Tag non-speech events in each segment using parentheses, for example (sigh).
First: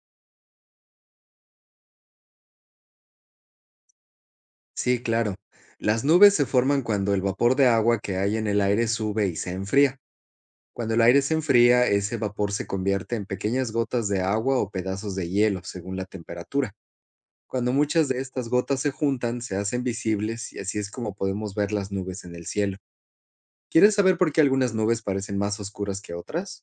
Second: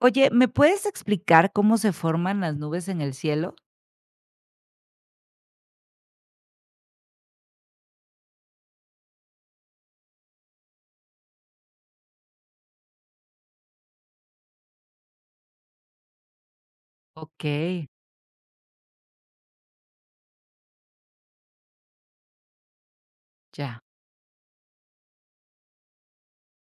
Oye, ¿me puedes explicar cómo se forman las nubes en el cielo? Sí, claro. Las nubes se forman cuando el vapor de agua que hay en el aire sube y se enfría. Cuando el aire se enfría, ese vapor se convierte en pequeñas gotas de agua o pedazos de hielo, según la temperatura. Ok, Cuando muchas de estas gotas se juntan, se hacen visibles y así es como podemos ver las nubes en el cielo. ya. ¿Quieres saber por qué algunas nubes parecen más oscuras que otras?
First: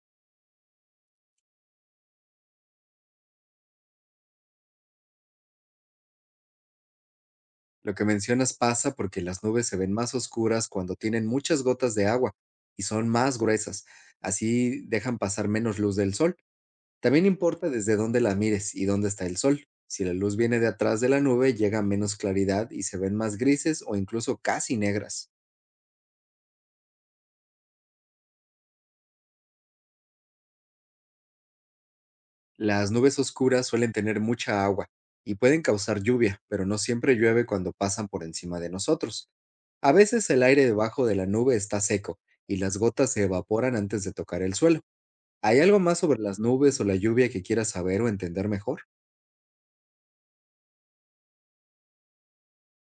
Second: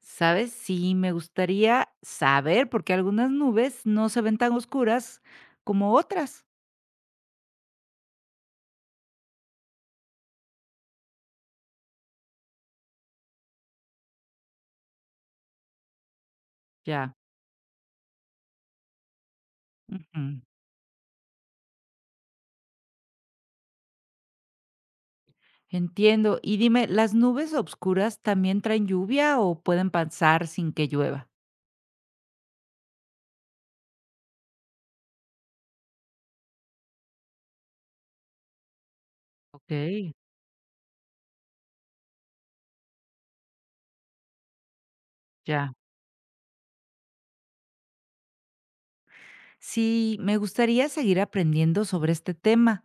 ¿Sabes? Sí, me gustaría saber, porque algunas nubes no se ven tan oscuras como otras. Lo que mencionas pasa porque las nubes se ven más oscuras cuando tienen muchas gotas de agua y son más gruesas. Así dejan pasar menos luz del sol. Ya. También importa desde dónde la mires y dónde está el sol. Si la Ujú. luz viene de atrás de la nube, llega menos claridad y se ven más grises o incluso casi negras. Entiendo. Y dime, ¿las nubes oscuras también traen lluvia o pueden pasar sin que llueva? Las nubes oscuras suelen tener mucha agua y pueden causar lluvia, pero no siempre llueve cuando pasan por encima de nosotros. Ok, A veces el aire debajo de la nube está seco y las gotas se evaporan antes de tocar el suelo. ¿Hay ya. algo más sobre las nubes o la lluvia que quieras saber o entender mejor? Sí, me gustaría seguir aprendiendo sobre este tema.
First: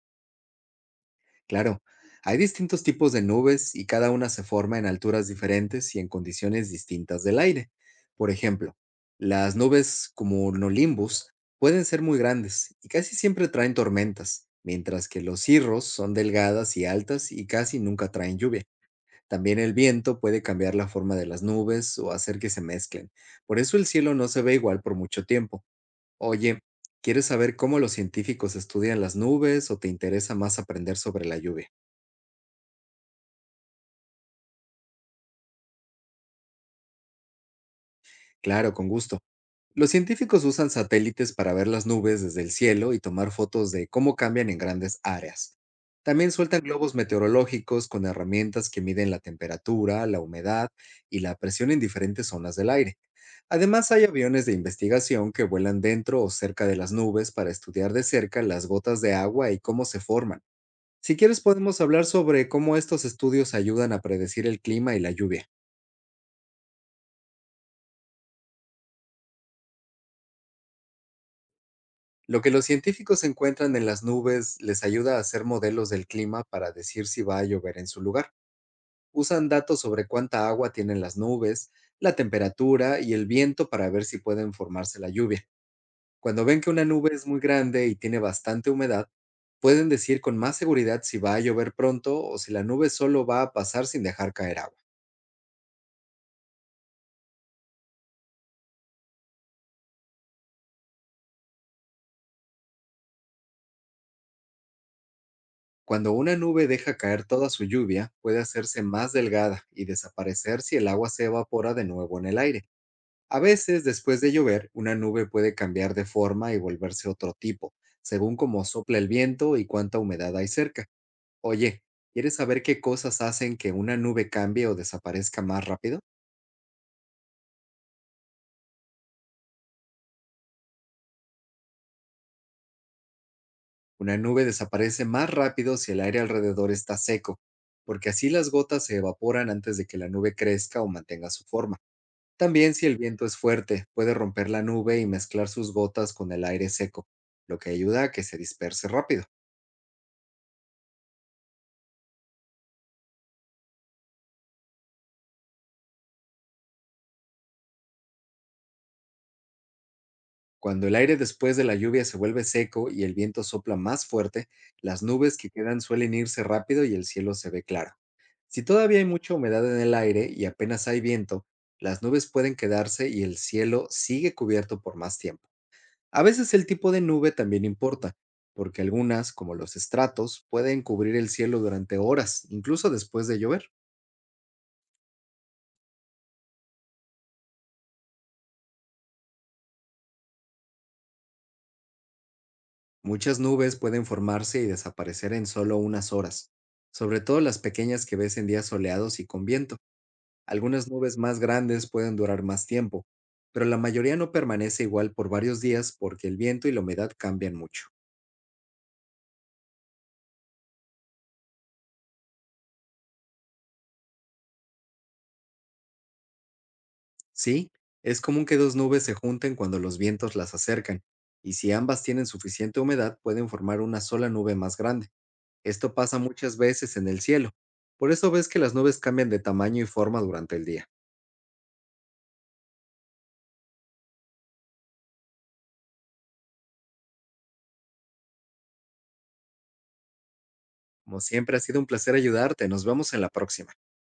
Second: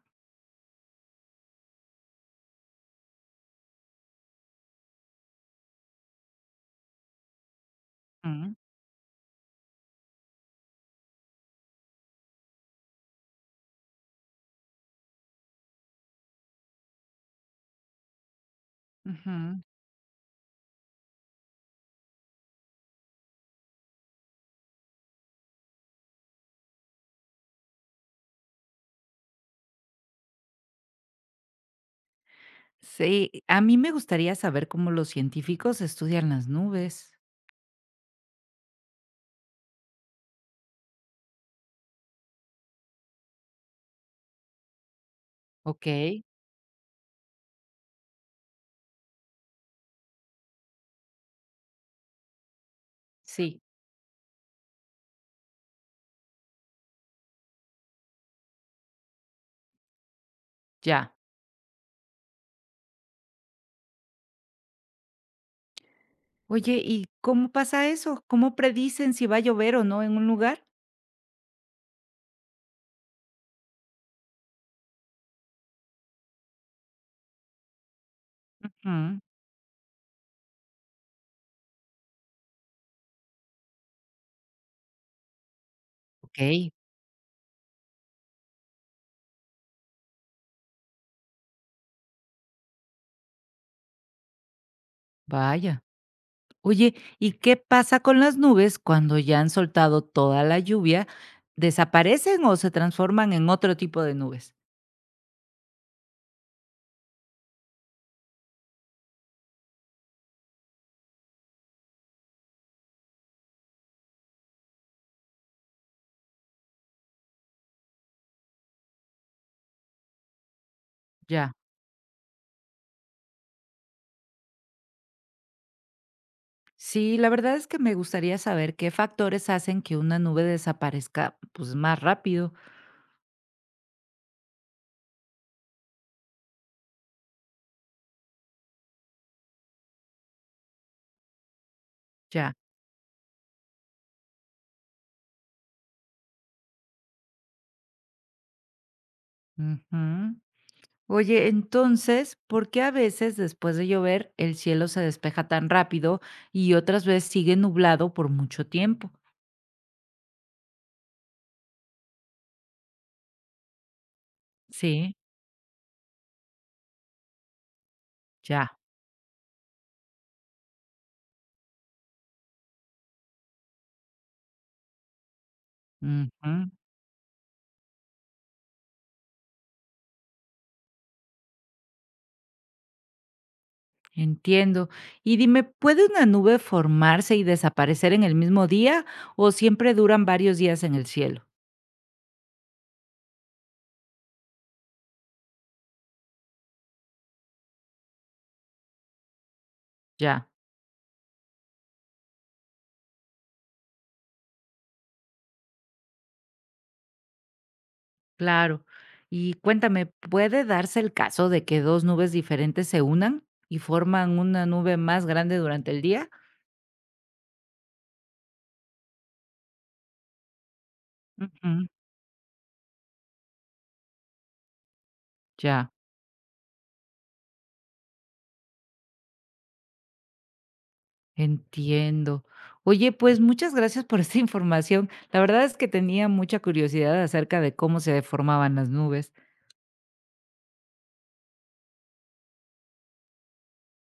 Claro, hay distintos tipos de nubes y cada una se forma en alturas diferentes y en condiciones distintas del aire. Por Mm, ejemplo, las nubes como nolimbus pueden ser muy grandes y casi siempre traen tormentas, mientras que los cirros son delgadas y altas y casi nunca traen lluvia. También ujú. el viento puede cambiar la forma de las nubes o hacer que se mezclen. Por eso el cielo no se ve igual por mucho tiempo. Oye, ¿quieres saber cómo los científicos estudian las nubes o te interesa más aprender sobre la lluvia? Sí, a mí me gustaría saber cómo los científicos estudian las nubes. Claro, con gusto. Los científicos usan satélites para ver las nubes desde el cielo y tomar fotos de cómo cambian en grandes áreas. Okey, También sueltan globos meteorológicos con herramientas que miden la temperatura, la humedad y la presión en diferentes zonas del aire. sí, Además, hay aviones de investigación que vuelan dentro o cerca de las nubes para estudiar de cerca las gotas de agua y cómo se forman. ya. Si quieres, podemos hablar sobre cómo estos estudios ayudan a predecir el clima y la lluvia. Oye, ¿y cómo pasa eso? ¿Cómo predicen si va a llover o no en un lugar? Lo que los científicos encuentran en las nubes les ayuda a hacer modelos del clima para decir si va a llover en su lugar. Mm, Usan datos sobre cuánta agua tienen las nubes, la temperatura y el viento para ver si pueden formarse la lluvia. Cuando ven que okey, una nube es muy grande y tiene bastante humedad, pueden decir con más seguridad si va a llover pronto o si la nube solo va a pasar sin dejar caer agua. vaya. Oye, ¿y qué pasa con las nubes cuando ya han soltado toda la lluvia? ¿Desaparecen o se transforman en otro tipo de nubes? Cuando una nube deja caer toda su lluvia, puede hacerse más delgada y desaparecer si el agua se evapora de nuevo en el aire. A veces, después de llover, una nube puede cambiar de forma y volverse otro tipo, según cómo sopla el viento y cuánta humedad hay cerca. Ya. Oye, ¿quieres saber qué cosas hacen que una nube cambie o desaparezca más rápido? Sí, la verdad es que me gustaría saber qué factores hacen que una nube desaparezca, pues, más rápido. Una nube desaparece más rápido si el aire alrededor está seco, porque así las gotas se evaporan antes de que la nube crezca o mantenga su forma. Ya. También si el viento es fuerte, puede romper la nube y mezclar sus gotas con el aire seco, lo que ayuda a que se disperse rápido. Ujú. Oye, entonces, ¿por qué a veces después de llover el cielo se despeja tan rápido y otras veces sigue nublado por mucho tiempo? Cuando el aire después de la lluvia se vuelve seco y el viento sopla más fuerte, las Sí, nubes que quedan suelen irse rápido y el cielo se ve claro. Si ya, todavía hay mucha humedad en el aire y apenas hay viento, las nubes pueden quedarse y el cielo sigue cubierto por más tiempo. A ujú. veces el tipo de nube también importa, porque algunas, como los estratos, pueden cubrir el cielo durante horas, incluso después de llover. Entiendo. Y dime, ¿puede una nube formarse y desaparecer en el mismo día o siempre duran varios días en el cielo? Muchas nubes pueden formarse y desaparecer en solo unas horas, sobre todo las pequeñas que ves en días soleados y con viento. Ya, Algunas nubes más grandes pueden durar más tiempo, pero la mayoría no permanece igual por varios días porque el viento y la humedad cambian mucho. claro. Y cuéntame, ¿puede darse el caso de que dos nubes diferentes se unan y forman una nube más grande durante el día? Sí, es común que dos nubes se junten cuando los vientos las acercan, y Ujú, si ambas tienen suficiente humedad pueden formar una sola nube más grande. ya. Esto pasa muchas veces en el cielo. Por eso ves que las nubes cambian de tamaño y forma durante el día. Entiendo. Oye, pues muchas gracias por esta (laughs) información. La verdad es que tenía mucha curiosidad acerca de cómo se deformaban las nubes. Como siempre ha sido un placer ayudarte. Nos vemos en la próxima.